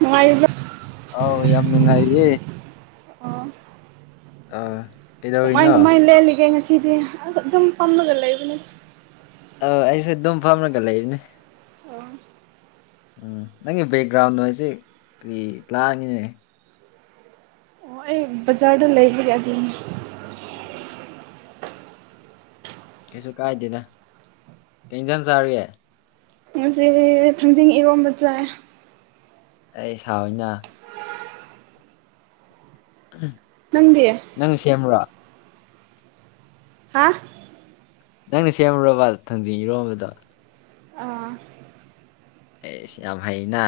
ꯃꯅꯨꯡꯉꯥꯏꯖ ꯑꯥꯎ ꯌꯥꯝ ꯅꯨꯡꯉꯥꯏꯌꯦ ꯑꯣ ꯑꯥ ꯀꯃꯥꯏ ꯀꯃꯥꯏ ꯂꯦꯜꯂꯤꯒꯦ ꯉꯁꯤꯗꯤ ꯑꯁ ꯑꯗꯨꯝ ꯄꯝꯃꯒ ꯂꯩꯕꯅꯦ ꯑ ꯑꯩꯁꯨ ꯑꯗꯨꯝ ꯐꯝꯔꯒ ꯂꯩꯔꯤꯅꯤ ꯑ ꯎꯝ ꯅꯪꯒꯤ ꯕꯦꯛꯒ꯭ꯔꯥꯎꯟꯗꯣ ꯑꯩꯁꯦ ꯀꯔꯤ ꯂꯥꯛꯉꯤꯅꯦ ꯑꯣ ꯑꯩ ꯕꯖꯥꯗ ꯂꯩꯒ ꯎꯝ ꯀꯩꯁꯨ ꯀꯥꯏꯗꯦꯅ ꯀꯦꯡꯖꯟ ꯆꯥꯔꯤꯌꯦ ꯉꯁꯤ ꯊꯥꯡꯖꯤꯡ ꯏꯔꯣꯝꯕ ꯆꯥꯏ ꯑꯩ ꯏꯁꯥ ꯑꯣꯏꯅ ꯎꯝ ꯅꯪꯗꯤꯌꯦ ꯅꯪ ꯁꯦꯝꯕ꯭ꯔꯣ ꯍꯥ ꯅꯪꯅ ꯁꯦꯝꯃꯨꯔꯕ ꯊꯥꯡꯖꯤꯡ ꯏꯔꯣꯝꯕꯗ ꯑꯥ ꯑꯩꯁ ꯌꯥꯝ ꯍꯩꯅ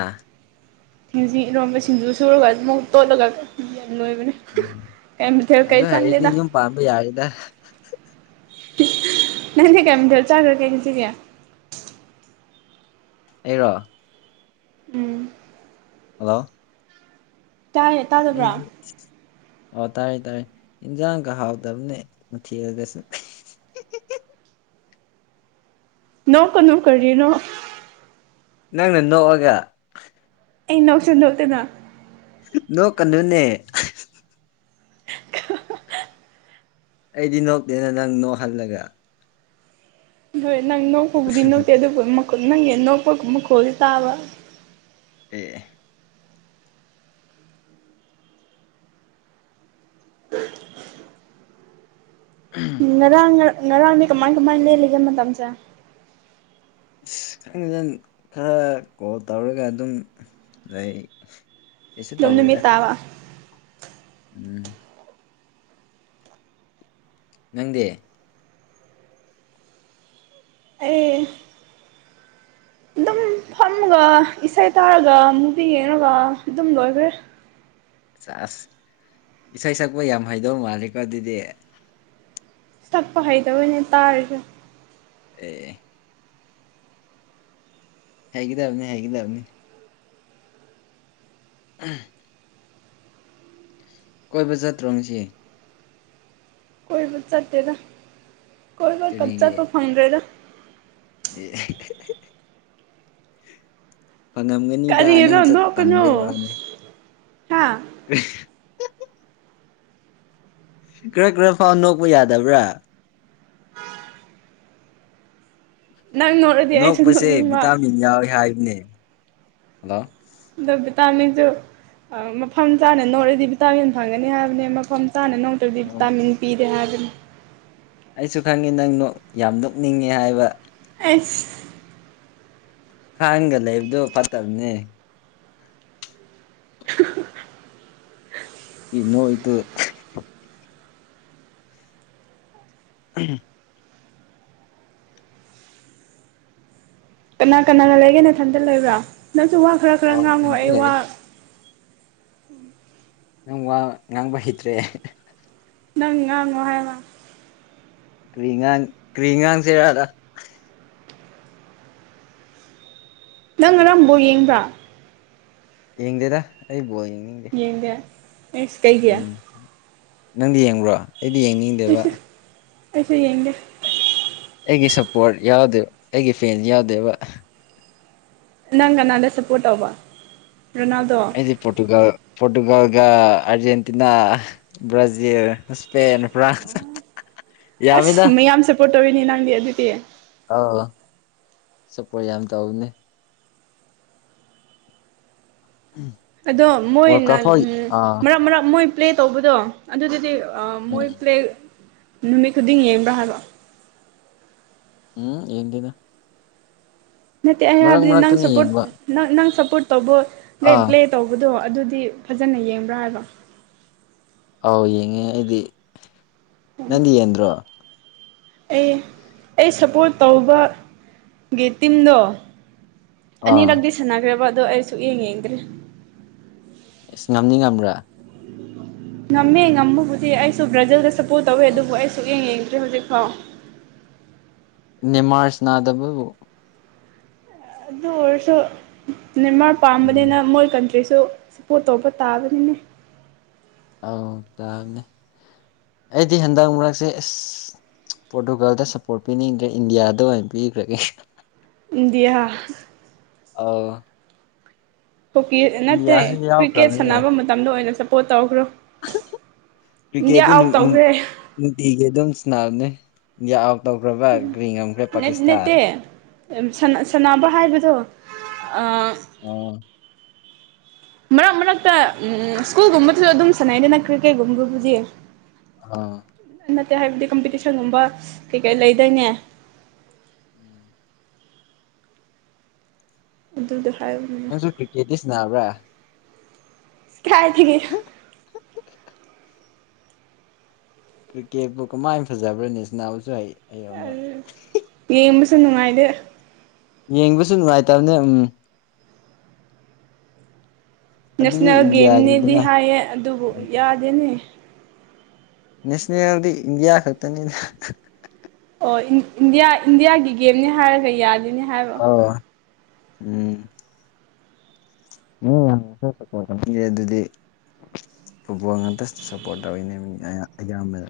ꯁꯤꯡꯁꯤ ꯏꯔꯣꯟꯝꯕ ꯁꯤꯡꯖꯨ ꯁꯨꯔꯒ ꯑꯗꯨꯝ ꯇꯣꯠꯂꯒ ꯌꯥꯝ ꯂꯣꯏꯕꯅꯦ ꯎꯝ ꯀꯩ ꯃꯊꯦꯜ ꯀꯩ ꯑꯗꯨ ꯍꯥꯏꯔꯗꯤ ꯆꯪꯗꯦꯗ ꯌꯨꯝ ꯄꯥꯝꯕ ꯌꯥꯔꯤꯗ ꯅꯪꯅꯦ ꯀꯩꯝꯊꯦꯜ ꯆꯥꯈ꯭ꯔꯒꯩꯁꯤꯒꯦ ꯑꯩꯔꯣ ꯎꯝ ꯍꯜꯂꯣ ꯇꯥꯏꯌꯦ ꯇꯥꯗꯕ꯭ꯔꯥ ꯑꯩꯗꯤ ꯑꯣ ꯇꯥꯔꯦ ꯇꯥꯔꯦ ꯏꯟꯖꯥꯡꯒ ꯍꯥꯎꯗꯕꯅꯦ ꯃ ꯊꯤꯔꯒꯁꯨ ꯅꯣꯛ ꯀꯩꯅꯨ ꯀꯔꯤꯅꯣ ꯅꯪꯅ ꯅꯣꯛꯑꯒ ꯑꯩ ꯅꯣꯛꯁꯤ ꯅꯣꯛꯇꯅ ꯅꯣꯛ ꯀꯟꯅꯣꯅꯦ ꯑꯩꯗꯤ ꯅꯣꯛꯇꯦꯅ ꯅꯪ ꯅꯣꯛꯍꯜꯂꯒ ꯍꯣꯏ ꯅꯪ ꯅꯣꯛꯄꯕꯨꯗꯤ ꯅꯣꯛꯇꯦ ꯑꯗꯨꯕꯨ ꯅꯪꯒꯤ ꯅꯣꯛꯄꯒ ꯃꯈꯣꯜꯁ ꯇꯥꯕ ꯑꯦ ꯉꯔꯥꯡ ꯉꯔꯥꯡꯗꯤ ꯀꯃꯥꯏ ꯀꯃꯥꯏꯅ ꯂꯦꯜꯂꯤꯒꯦ ꯃꯇꯝꯁꯦ ꯑꯁ ꯈꯪꯖꯟ ꯈꯔ ꯀꯣꯜ ꯇꯧꯔꯒ ꯑꯗꯨꯝ ꯂꯩ ꯀꯩꯁꯨ ꯗꯨꯝ ꯇꯧꯗꯦꯗ ꯅꯨꯃꯤꯠ ꯇꯥꯕ ꯎꯝ ꯅꯪꯗꯤ ꯑꯩ ꯑꯗꯨꯝ ꯐꯝꯃꯒ ꯏꯁꯩ ꯇꯥꯔꯒ ꯃꯨꯕꯤ ꯌꯦꯡꯉꯒ ꯑꯗꯨꯝ ꯂꯣꯏꯈ꯭ꯔꯦ ꯑꯥꯁ ꯏꯁꯩ ꯁꯛꯄ ꯌꯥꯝ ꯍꯩꯗꯧ ꯃꯥꯜꯂꯦꯀꯣ ꯑꯗꯨꯗꯤ ꯁꯥꯛꯄ ꯍꯩꯇꯕꯒꯤ ꯇꯥꯔꯤꯁꯦ ꯑꯦ ꯍꯩꯒꯗꯕꯅꯤ ꯍꯥꯏꯒꯗꯕꯅꯤ ꯎ ꯀꯣꯏꯕ ꯆꯠꯇ꯭ꯔꯣ ꯉꯥꯁꯤ ꯀꯣꯏꯕꯨ ꯆꯥꯇꯦꯗ ꯀꯣꯏ ꯕꯒꯥ ꯀꯔꯤꯒꯤ ꯆꯠꯄ ꯐꯥꯗꯦꯗ ꯑꯦ ꯐꯪꯉꯝꯒꯅꯤꯗ ꯅꯪ ꯀꯔꯤꯅꯣ ꯆꯠ ꯠꯟꯕꯩ ꯋꯥꯅꯦ ꯍꯥꯥ ꯀ ꯈꯔ ꯈꯔ ꯐꯥꯎ ꯅꯣꯛꯄ ꯌꯥꯗꯕ꯭ꯔꯥ ꯑ ꯅꯣꯛꯔꯗꯤ ꯑꯩꯁꯨ ꯅꯣꯛꯄꯁꯦ ꯅꯣꯛꯅꯤꯡꯕ ꯚꯤꯇꯥꯃꯤꯟ ꯌꯥꯎꯋꯏ ꯍꯥꯏꯕꯅꯦ ꯍꯜꯂꯣ ꯑꯗꯣ ꯕꯤꯇꯃꯤꯟꯁꯨ ꯃꯐꯝ ꯆꯥꯅ ꯅꯧꯔꯗꯤ ꯚꯤꯇꯥꯃꯤꯟ ꯐꯪꯒꯅꯤ ꯍꯥꯏꯕꯅꯦ ꯃꯐꯝ ꯆꯥꯅ ꯑꯗꯨꯗꯤ ꯑꯣ ꯚꯇꯝꯤꯟ ꯄꯤꯗꯦ ꯍꯥꯏꯕꯅꯦ ꯑꯩꯁꯨ ꯈꯪꯉꯤ ꯅꯪ ꯌꯥꯝ ꯅꯣꯛꯅꯤꯡꯉꯤ ꯍꯥꯏꯕ ꯑꯁ ꯈꯥꯡꯒ ꯂꯩꯕꯗꯣ ꯐꯠꯇꯕꯅꯦ ꯏ ꯅꯣꯛ ꯏꯇꯨ ꯎꯝ ꯀꯅꯥ ꯀꯅꯥꯅ ꯂꯩꯒꯦ ꯅꯊꯟꯇ ꯂꯩꯕ꯭ꯔꯥ ꯅꯪꯁꯨ ꯋꯥ ꯈꯔ ꯈꯔ ꯑꯣ ꯉꯥꯡꯉꯑꯣ ꯏꯊꯟꯇ ꯑꯩ ꯂꯩ ꯋꯥ ꯅꯪ ꯋꯥ ꯉꯥꯡꯕ ꯍꯩꯇ꯭ꯔꯦ ꯅꯪ ꯉꯥꯡ ꯌꯥꯪ ꯑꯣ ꯍꯥꯏꯕ ꯀꯔꯤꯉꯥꯡ ꯀ꯭ꯔꯤꯉꯥꯡꯁꯦꯔꯗ ꯅꯪ ꯉꯔꯡ ꯕꯣꯜ ꯌꯦꯡꯕ꯭ꯔꯥ ꯌꯦꯡꯗꯦꯗ ꯑꯩ ꯕꯣ ꯌꯦꯡꯅꯤꯡꯗꯦ ꯌꯦꯡꯗꯦ ꯑꯩꯁ ꯀꯩꯒꯤ ꯎꯝ ꯅꯪꯗꯤ ꯌꯦꯡꯕ꯭ꯔꯣ ꯑꯩꯗꯤ ꯌꯦꯡꯅꯤꯡꯗꯦꯕ ꯑꯩꯁꯨ ꯑꯩꯁꯨ ꯌꯦꯡꯗꯦ ꯑꯩꯒꯤ ꯁꯄꯣꯔꯠ ꯌꯥꯎꯗꯦ ꯑꯩꯒꯤ ꯐꯦꯟꯁ ꯌꯥꯎꯗꯦꯕ ꯅꯪ ꯀꯅꯥꯗ ꯁꯞꯄꯣꯔꯠ ꯇꯧꯕ ꯔꯣꯅꯥꯜꯗꯣ ꯗꯤ ꯄꯣꯔꯇꯨꯒꯥꯜ ꯄꯣꯔꯇꯨꯒꯥꯜꯒ ꯑꯔꯖꯦꯟꯇꯤꯅꯥ ꯕ꯭ꯔꯥꯖꯤꯜ ꯁ꯭ꯄꯦꯟ ꯐ꯭ꯔꯥꯟꯁ [unintelligible] ꯑꯁ ꯃꯌꯥꯝ ꯁꯞꯄꯣꯔꯠ ꯇꯧꯔꯤꯅꯤ ꯅꯪꯗꯤ ꯑꯗꯨꯗꯤ ꯑꯥꯎ ꯁꯄꯣꯔꯠ ꯌꯥꯝ ꯇꯧꯕꯅꯦ [unintelligible] ꯑꯗꯣ ꯋꯥꯔꯜ ꯃꯣꯏꯅ ꯀꯞ ꯐꯥꯎ ꯑꯥ ꯃꯔꯛ ꯃꯔꯥꯛ ꯃꯣꯏ ꯄ꯭ꯂꯦ ꯇꯧꯕꯗꯣ ꯑꯗꯨꯗꯨꯗꯤ ꯑ ꯃꯣꯏ ꯎꯝ ꯄ꯭ꯂꯦꯛ ꯅꯨꯃꯤꯠ ꯈꯨꯗꯤꯡ ꯌꯦꯡꯕ꯭ꯔꯥ ꯍꯥꯏꯕ ꯎꯝ ꯌꯦꯡꯗꯦꯗ ꯅꯠꯇꯦ ꯑꯩ ꯃꯔꯛ ꯍꯥꯏꯕꯗꯤ ꯅꯪ ꯃꯔꯛꯇꯅ ꯁꯞꯄꯣꯔꯠ ꯌꯦꯡꯕ ꯅꯪ ꯅꯪ ꯁꯞꯄꯣꯔꯠ ꯇꯧꯕ ꯔꯦꯗ ꯑꯥ ꯄ꯭ꯂꯦ ꯇꯧꯕꯗꯣ ꯑꯗꯨꯗꯤ ꯐꯖꯅ ꯌꯦꯡꯕ꯭ꯔꯥ ꯍꯥꯏꯕ ꯑꯧ ꯌꯦꯡꯉꯦ ꯑꯩꯗꯤ ꯅꯪꯗꯤ ꯌꯦꯟꯗ꯭ꯔꯣ ꯑꯩ ꯑꯩ ꯁꯞꯄꯣꯔꯠ ꯇꯧꯕꯒꯤ ꯇꯤꯝꯗꯣ ꯑꯥ ꯑꯅꯤꯔꯛꯗꯤ ꯁꯟꯅꯈ꯭ꯔꯦꯕ ꯑꯗꯣ ꯑꯩ ꯁꯨꯛ ꯌꯦꯡ ꯌꯦꯡꯗ꯭ꯔꯦ ꯑꯦꯁ ꯉꯝꯅꯤ ꯉꯝꯕ꯭ꯔꯥ ꯉꯝꯃꯦ ꯉꯃꯕꯨꯗꯤ ꯑꯩꯁꯨ ꯕ꯭ꯔꯥꯖꯤꯜꯗ ꯁꯞꯄꯣꯔꯠ ꯇꯧꯋꯦ ꯑꯗꯨꯕꯨ ꯑꯩꯁꯨꯛ ꯌꯦꯡ ꯌꯦꯡꯗ꯭ꯔꯤ ꯍꯧꯖꯤꯛꯐꯥꯎ ꯅꯦꯃꯥꯔ ꯁ꯭ꯅꯥꯗꯕꯕꯨ ꯑꯗꯨ ꯑꯣꯏꯔꯁꯨ ꯅꯦꯃꯥꯔ ꯄꯥꯝꯕꯅꯤꯅ ꯃꯣꯏ ꯀꯟꯇ ꯔꯤꯁꯨ ꯁꯞꯄꯣꯔꯠ ꯇꯧꯕ ꯇꯥꯕꯅꯤꯅꯦ ꯑꯧ ꯇꯥꯕꯅꯦ ꯑꯩꯗꯤ ꯍꯟꯗꯛ ꯃꯔꯛꯁꯦ ꯑꯁ ꯄꯣꯔꯇꯨꯒꯥꯜꯗ ꯁꯞꯄꯣꯔꯠ ꯄꯤꯅꯤꯡꯗ꯭ꯔꯦ ꯏꯟꯗꯤꯌꯥꯗ ꯑꯣꯏꯅ ꯄꯤꯈ꯭ꯔꯒꯦ ꯏꯟꯗꯤꯌꯥ ꯑꯧ ꯍꯣꯛꯀꯤ ꯅꯠꯇꯦ ꯏꯟꯗꯤꯌꯥꯁꯨ ꯀ꯭ꯔꯤꯛꯀꯦꯠ ꯌꯥꯎꯈ꯭ꯔꯕꯅꯦ ꯁꯥꯟꯅꯕ ꯃꯇꯝꯗ ꯑꯣꯏꯅ ꯁꯞꯄꯣꯠ ꯇꯧꯈ꯭ꯔꯣ ꯏꯟꯗꯤꯌꯥ ꯀ꯭ꯔꯤꯀꯦꯠꯇꯤ ꯑꯥꯎꯠ ꯅꯨꯡ ꯅꯨꯡ ꯇꯧꯈ꯭ꯔꯦ ꯅꯨꯡꯇꯤꯒꯤ ꯑꯗꯨꯝ ꯁꯟꯅꯕꯅꯦ ꯏꯟꯗꯤꯌꯥ ꯑꯥꯎꯠ ꯇꯧꯈ꯭ꯔꯕ ꯒ꯭ꯔꯤ ꯉꯝꯈ꯭ꯔꯦ ꯄꯥꯀꯤꯁꯇꯥꯟ ꯁꯅ ꯁꯟꯅꯥꯕ ꯍꯥꯏꯕꯗꯣ ꯑꯥ ꯑꯣ ꯃꯔꯛ ꯃꯔꯛꯇ ꯎꯝ ꯁ꯭ꯀꯨꯜꯒꯨꯝꯕꯗꯨꯁꯨ ꯑꯗꯨꯝ ꯁꯥꯟꯅꯩꯗꯅ ꯀ꯭ꯔꯤꯀꯦꯠꯒꯨꯝꯕꯕꯨꯗꯤ ꯑ ꯅꯠꯇꯦ ꯍꯥꯏꯕꯗꯤ ꯀꯝꯄꯤꯇꯤꯁꯟꯒꯨꯝꯕ ꯀꯩ ꯀꯩ ꯂꯩꯗꯥꯏꯅꯦ ꯎꯝ ꯑꯗꯨꯗꯣ [unintelligible] ꯀꯦꯇꯤꯁ ꯅꯥꯕ꯭ꯔꯥ ꯀꯥꯏ ꯊꯒꯤ ꯀ꯭ꯔꯤꯛꯀꯦꯠꯄꯨ ꯀꯃꯥꯏ ꯐꯖꯕ꯭ꯔꯥꯅꯦ ꯁ꯭ꯅꯥꯕꯨꯁꯨ ꯍꯩ ꯍꯩꯔꯝꯃꯣꯏ ꯌꯦꯡꯕꯁꯨ ꯅꯨꯡꯉꯥꯏꯗꯦ ꯌꯦꯡꯕꯁꯨ ꯅꯨꯡꯉꯥꯏꯇꯕꯅꯦ ꯎꯝ ꯑꯗꯨꯗꯤ ꯅꯦꯁꯅꯦꯜ ꯒꯦꯝꯅꯦꯗꯤ ꯏꯟꯗꯤꯌꯥꯒꯤꯗꯅ ꯍꯥꯏꯌꯦ ꯑꯗꯨꯕꯨ ꯌꯥꯗꯦꯅꯦ ꯅꯦꯁꯅꯦꯜꯗꯤ ꯏꯟꯗꯤꯌꯥ ꯈꯛꯇꯅꯤꯅ ꯑꯣ ꯏꯟꯗꯤꯌꯥ ꯏꯟꯗꯤꯌꯥꯒꯤ ꯒꯦꯝꯅꯤ ꯍꯥꯏꯔꯒ ꯌꯥꯗꯅꯤ ꯍꯥꯏꯕ ꯑꯣ ꯎꯝ ꯌꯦ ꯑꯗꯨꯗꯤ [unintelligible] ꯐꯨꯠꯕꯣꯜ ꯉꯥꯛꯇ ꯁ ꯁꯞꯄꯣꯔꯠ ꯇꯧꯋꯤꯅꯦ ꯑꯌꯥꯝꯕꯗ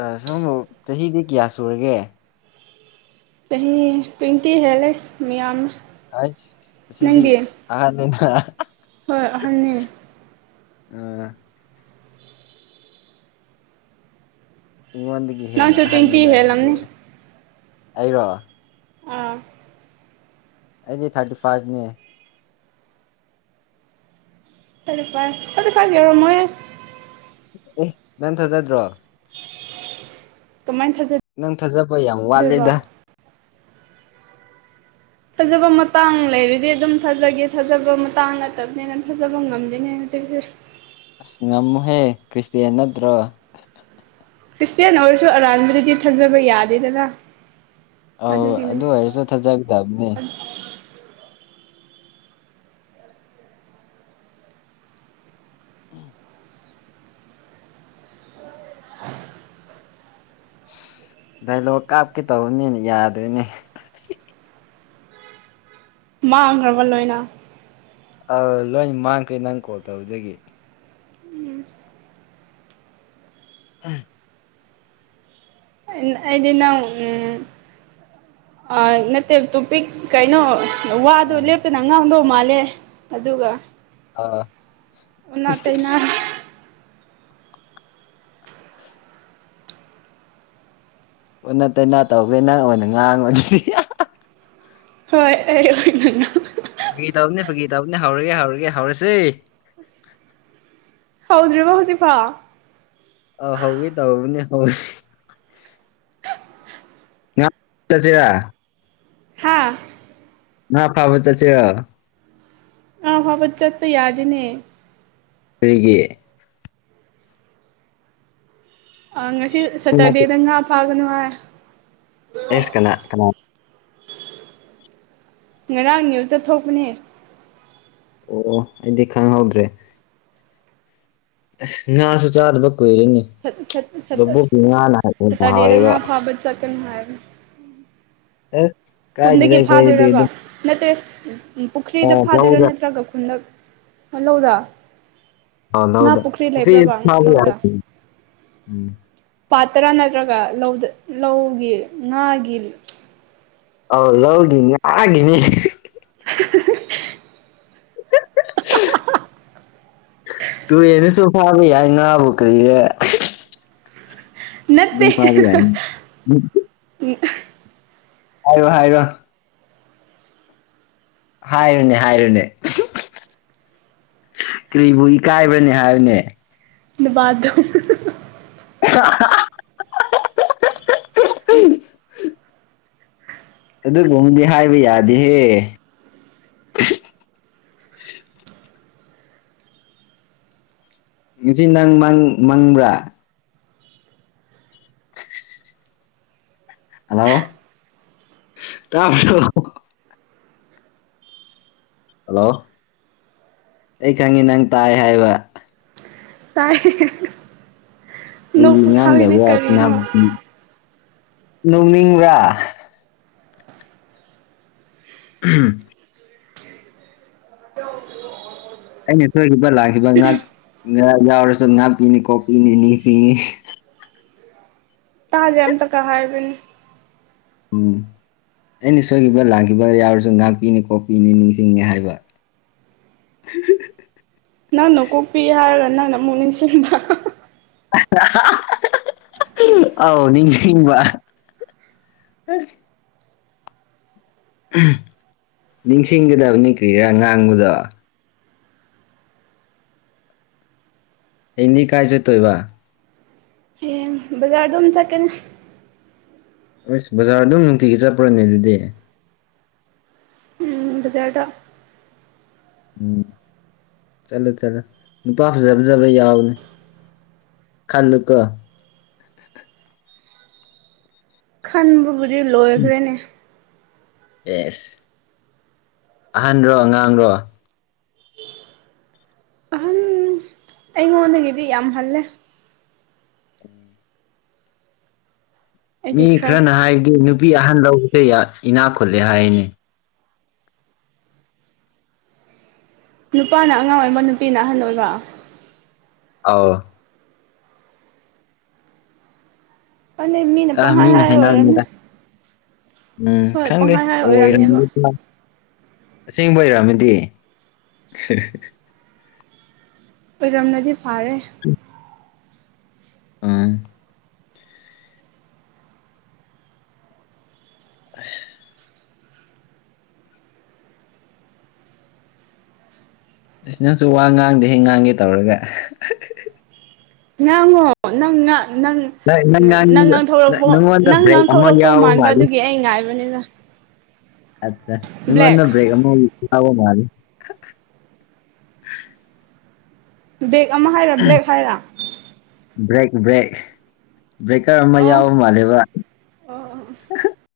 ꯑ ꯁꯣꯝꯕꯨ ꯆꯍꯤꯗꯤ ꯀꯌꯥ ꯁꯨꯔꯒꯦ ꯆꯍꯤ ꯇ꯭ꯋꯦꯟꯇꯤ ꯍꯦꯜꯂꯦ ꯑꯁ ꯃꯌꯥꯝꯃ ꯑꯁ ꯁꯤꯗꯤ ꯑꯍꯟꯅ‌ꯦ ꯈꯔ ꯍꯣꯏ ꯑꯍꯟꯅꯦ ꯑꯥ [unintelligible] ꯅꯪꯁꯨ ꯇ꯭ꯋꯦꯟꯇꯤ ꯑꯍꯟꯅꯤꯅ ꯑꯗꯨꯗꯤ ꯍꯦꯜꯂꯝꯅꯤ ꯑꯩꯔꯣ ꯑꯥ ꯑꯩꯗꯤ ꯊꯥꯔꯇꯤ ꯐꯥꯏꯚꯅꯦ ꯊꯥꯔꯇꯤ ꯐꯥꯏꯚꯅꯦ ꯊꯥꯔꯇꯤ ꯐꯥꯏꯚꯅꯦ ꯌꯧꯔꯝꯃ‌ꯣꯏꯍ‌ꯦ ꯑꯦ ꯅꯪ ꯊꯥꯖꯗ꯭ꯔꯣ ꯀꯃꯥꯏ ꯊꯖ ꯅꯪ ꯊꯥꯖꯕ ꯌꯥꯝ ꯋꯥꯠꯂꯦꯗ ꯊꯥꯖꯕ ꯃꯇꯥꯡ ꯂꯩꯔꯗꯤ ꯑꯗꯨꯝ ꯊꯥꯖꯒꯦ ꯊꯥꯖꯕ ꯃꯇꯥꯡ ꯅꯠꯇꯕꯅꯤꯅ ꯊꯥꯖꯕ ꯉꯝꯗꯦꯅꯦ ꯍꯧꯖꯤꯛꯇꯤ ꯑꯁ ꯉꯝꯃ‌ꯣꯍꯦ ꯀ꯭ꯔꯤꯁꯇꯌꯥ ꯅꯠꯇ꯭ꯔꯣ ꯈ꯭ꯔꯤꯁꯇꯌꯥꯟ ꯑꯣꯏꯔꯁꯨ ꯑꯔꯥꯟꯕꯗꯗꯤ ꯊꯥꯖꯕ ꯌꯥꯗꯦꯗꯅ ꯑꯧ ꯑꯗꯨꯒꯤꯅꯤ ꯑꯗꯨ ꯑꯣꯏꯔꯁꯨ ꯊꯥꯖꯒꯗꯕꯅꯦ [unintelligible] ꯑꯁ ꯗꯥꯏꯂꯣꯛ ꯀꯥꯞꯀꯦ ꯇꯧꯕꯅꯦꯅ ꯌꯥꯗꯔ‌ꯦꯅꯦ ꯃꯥꯡꯈ꯭ꯔꯕ‌ꯣ ꯂꯣꯏꯅ ꯑꯥ ꯂꯣꯏ ꯃꯥꯡꯈ꯭ꯔꯦ ꯅꯪ ꯀꯣꯜ ꯇꯧꯕꯗꯒꯤ [unintelligible] ꯑꯩꯗꯤ ꯅꯪ ꯎꯝ ꯑꯥ ꯅꯠꯇꯦ ꯇꯣꯄꯤꯛ ꯀꯩꯅꯣ ꯋꯥꯗꯣ ꯑꯥ ꯂꯦꯞꯇꯅ ꯉꯥꯡꯗꯧ ꯃꯥꯜꯂꯦ ꯑꯗꯨꯒ ꯑꯥ ꯑꯣꯟꯅ ꯇꯩꯅ ꯑꯣꯟꯅ ꯇꯩꯅ ꯇꯧꯕꯅꯤꯅ ꯅꯪ ꯑꯣꯏꯅ ꯉꯥꯡꯉ‌ꯣꯅ‌ꯦ ꯍꯣꯏ ꯑꯩ ꯐꯥꯒꯤ ꯇꯧꯕꯅ‌ꯦ ꯐꯥꯒꯤ ꯇꯧꯕꯅ‌ꯦ ꯍꯧꯔꯒꯦ ꯍꯧꯔꯒꯦ ꯍꯧꯔꯁ‌ꯦ ꯍꯧꯗ꯭ꯔꯤꯕ ꯍꯧꯖꯤꯛꯐꯥꯎ ꯑ ꯍꯧꯒ‌ꯦ ꯇꯧꯕꯅꯦ ꯍꯧ [unintelligible] ꯉ ꯆꯠꯁꯤꯔ ꯍꯥꯥ ꯉ ꯐꯕ ꯆꯠꯁꯤꯔ‌ꯣ ꯉꯥ ꯐꯥꯕ ꯆꯠꯄ ꯌꯥꯗꯦꯅꯦ ꯀꯔꯤꯒꯤ ꯑ ꯉꯁꯤ ꯁꯦꯇꯔꯗꯦꯗ ꯉꯥ ꯐꯥꯒꯅꯨ ꯍꯥꯏ ꯑꯦꯁ ꯀꯅꯥ ꯀꯅꯥ ꯉꯔꯥꯡ ꯅ꯭ꯌꯨꯁꯇ ꯊꯣꯛꯄꯅꯦ ꯑꯣ ꯑꯩꯗꯤ ꯈꯪꯍꯧꯗ꯭ꯔꯦ ꯑꯁ ꯉꯥꯁꯨ ꯆꯥꯗꯕ ꯀꯨꯏꯔ‌ꯦꯅ‌ꯦ ꯁꯦꯇꯔꯗꯦꯗ ꯍꯥꯎꯋꯦꯕ ꯉꯥ ꯐꯥꯕ ꯆꯠꯀꯅꯨ ꯍꯥꯏꯕꯅ‌ꯦ ꯑꯦ ꯈꯨꯟꯗꯒꯤ ꯐꯥꯗꯣꯏꯔꯕ ꯅꯠꯇ꯭ꯔ ꯄꯨꯈ꯭ꯔꯤꯗ ꯑꯣ ꯐꯥꯗꯣꯏꯔꯥ ꯂꯧꯗ ꯅꯠꯇ꯭ꯔꯒ ꯈꯨꯟꯗ ꯍꯜꯂꯥꯎꯗ ꯂꯧꯗ [unintelligible] ꯄꯥꯠ ꯇꯔꯥ ꯅꯠꯇ꯭ꯔꯒ ꯂꯧꯗ ꯂꯧꯒꯤ ꯉꯥꯒꯤ ꯑꯧ ꯂꯧꯒꯤ ꯉꯥꯒꯤꯅꯤ [unintelligible] ꯇꯨ ꯑꯦꯅꯤꯁꯨꯨ ꯐꯕꯤ ꯌꯥ ꯉꯅꯥ ꯑꯕꯨ ꯀꯔꯤ ꯅꯠꯇꯦ ꯎꯝ ꯐꯔ ꯌꯥ ꯎ ꯍꯥꯏꯔꯣ ꯍꯥꯏꯔꯣ ꯍꯥꯏꯔꯨꯅꯦ ꯍꯥꯏꯔꯨꯅꯦ ꯀꯔꯤꯕꯨ ꯏꯀꯥꯏꯕ꯭ꯔꯅꯦ ꯍꯥꯏꯕꯅꯦ ꯅꯨꯕꯥꯗ ꯍ [inaudible] ꯑꯗꯨꯒꯨꯝꯕꯗꯤ ꯍꯥꯏꯕ ꯌꯥꯗꯦꯍꯦ ꯉꯁꯤ ꯅꯪ ꯃꯪꯕ꯭ꯔꯥ [inaudible] ꯍꯜꯂꯣ ꯇꯣ ꯍꯜꯂꯣ ꯑꯩ ꯈꯪꯉꯤ ꯅꯪ ꯇꯥꯏ ꯍꯥꯏꯕ ꯇꯥꯏ ꯑꯩ ꯅꯣꯛꯄ ꯈꯥꯡꯉꯤꯅꯦ ꯉꯥꯡꯗꯕ꯭ꯔꯥ ꯀꯔꯤꯅꯣ ꯅꯧꯅꯤꯡꯕ꯭ꯔꯥ ꯎꯝ ꯍ ꯑꯩꯅ ꯁꯣꯏꯈꯤꯕ ꯂꯥꯛꯈꯤꯕ ꯉꯍ ꯉ ꯌꯥꯎꯔꯁꯨ ꯉꯥꯛꯄꯤꯤꯅꯤꯀꯣ ꯄꯤꯅꯤ ꯅꯤꯡꯁꯤꯡꯅꯤ ꯇꯥꯖꯦ ꯑꯃ ꯇ ꯀ ꯍꯥꯏꯕꯅꯦ ꯎꯝ ꯑꯩꯅ ꯁꯣꯏꯈꯤꯕ ꯂꯥꯛꯈꯤꯕ ꯌꯥꯎꯔꯁꯨ ꯉꯥꯛꯄꯤꯅꯤ ꯀꯣꯛꯄꯤꯅꯤ ꯅꯤꯡꯁꯤꯡꯅꯤ ꯍꯥꯏꯕ ꯎ ꯅꯪꯅ ꯀꯣꯛꯄꯤ ꯍꯥꯏꯔꯒ ꯅꯪꯅ ꯑꯃꯨꯛ ꯅꯤꯡꯁꯤꯡꯕ ꯑ ꯅꯤꯡꯁꯨ ꯏꯕ ꯅꯤꯡꯁꯤꯡꯒꯗꯕꯅꯤ ꯀꯔꯤꯔꯥ ꯉꯥꯡꯕꯗꯣ ꯑꯦꯅꯤ ꯀꯥꯏꯁꯦ ꯇꯣꯏꯕ ꯑꯦ ꯖꯥꯔꯗꯝ ꯆꯠꯀꯅꯦ ꯑꯁ ꯕꯖꯥꯔ ꯑꯗꯨꯝ ꯅꯨꯡꯇꯤꯒꯤ ꯆꯠꯄ꯭ꯔꯣꯅꯦ ꯑꯗꯨꯗꯤ ꯕꯖꯔꯗ ꯎꯝ ꯆꯠꯂꯣ ꯆꯠꯂꯣ ꯅꯨꯄꯥ ꯐꯖ ꯐꯖꯕ ꯌꯥꯎꯕꯅꯦ ꯈꯜꯂꯀ ꯈꯟꯕꯕꯨꯗꯤ ꯂꯣꯏꯈ꯭ꯔꯦꯅꯦ ꯌꯦꯁ ꯑꯍꯟꯣ ꯑꯉꯥꯡꯔꯣ ꯑꯍꯟ ꯑꯩꯉꯣꯟꯗꯒꯤꯗꯤ ꯌꯥꯝ ꯍꯜꯂꯦ ꯎꯝ ꯃꯤ ꯑꯩꯒꯤ ꯈꯔꯅ ꯈ꯭ꯔꯁ ꯍꯥꯏꯕꯗꯤ ꯅꯨꯄꯤ ꯑꯍꯟ ꯂꯧꯕꯁꯦ ꯏꯅꯥꯛ ꯈꯨꯜꯂꯦ ꯍꯥꯏꯔꯤꯅꯤ ꯅꯨꯄꯥꯅ ꯑꯉꯥꯡ ꯑꯣꯏꯕ ꯅꯨꯄꯤꯅ ꯑꯍꯜ ꯑꯣꯏꯕ ꯑ ꯑꯗꯩ ꯃꯤꯅ ꯑ ꯄꯍꯔ ꯍꯥꯏꯔ ꯑꯣꯏꯔꯝꯅꯤ ꯍꯥꯏꯅꯕꯅꯤꯗ ꯎꯝ ꯍꯣꯏ ꯀꯪꯗ ꯄꯪꯍꯥꯏ ꯍꯥꯏꯔ ꯑꯣꯏꯔꯝꯅꯦꯕ ꯑꯁꯦꯡꯕ ꯑꯣꯏꯔꯛꯝꯑꯃꯦꯗꯤ ꯑꯣꯏꯔꯝꯅꯗꯤ ꯐꯥꯔꯦ ꯑ ꯑ ꯑꯁꯤ ꯅꯪꯁꯨ ꯋꯥ ꯉꯥꯡꯗꯦ ꯍꯦꯛ ꯉꯥꯡꯒꯦ ꯇꯧꯔꯒ ꯉꯥꯡꯉꯣ ꯅꯪ ꯉ ꯅꯪ ꯅꯪ ꯉꯥꯡꯅꯤꯡꯕ ꯉꯥꯡꯊꯣꯔꯛꯄ ꯅꯪꯉꯣꯟꯗ ꯅꯪ ꯕ꯭ꯔꯦꯛ ꯑꯃ ꯉꯥꯡꯊꯣꯔꯛꯇꯧ ꯌꯥꯎꯕ ꯃꯥꯟꯕ ꯃꯥꯜꯂꯤ ꯑꯗꯨꯒꯤ ꯑꯩ ꯉꯥꯏꯕꯅꯤꯅ ꯑꯠ ꯕ꯭ꯂꯦꯛ ꯃꯤꯉꯣꯟꯗ ꯕ꯭ꯔꯦꯛ ꯑꯃ ꯂꯥꯎꯕ ꯃꯥꯂꯦ ꯕꯦꯛ ꯑꯃ ꯍꯥꯏꯔꯥ ꯕ꯭ꯂꯦꯛ ꯍꯥꯏꯔꯥ ꯕ꯭ꯔꯦꯛ ꯕ꯭ꯔꯦꯛ ꯕ꯭ꯔꯦꯛꯀꯔ ꯑꯃ ꯑꯣ ꯌꯥꯎꯕ ꯃꯥꯜꯂꯦꯕ ꯑꯣ ꯑꯣ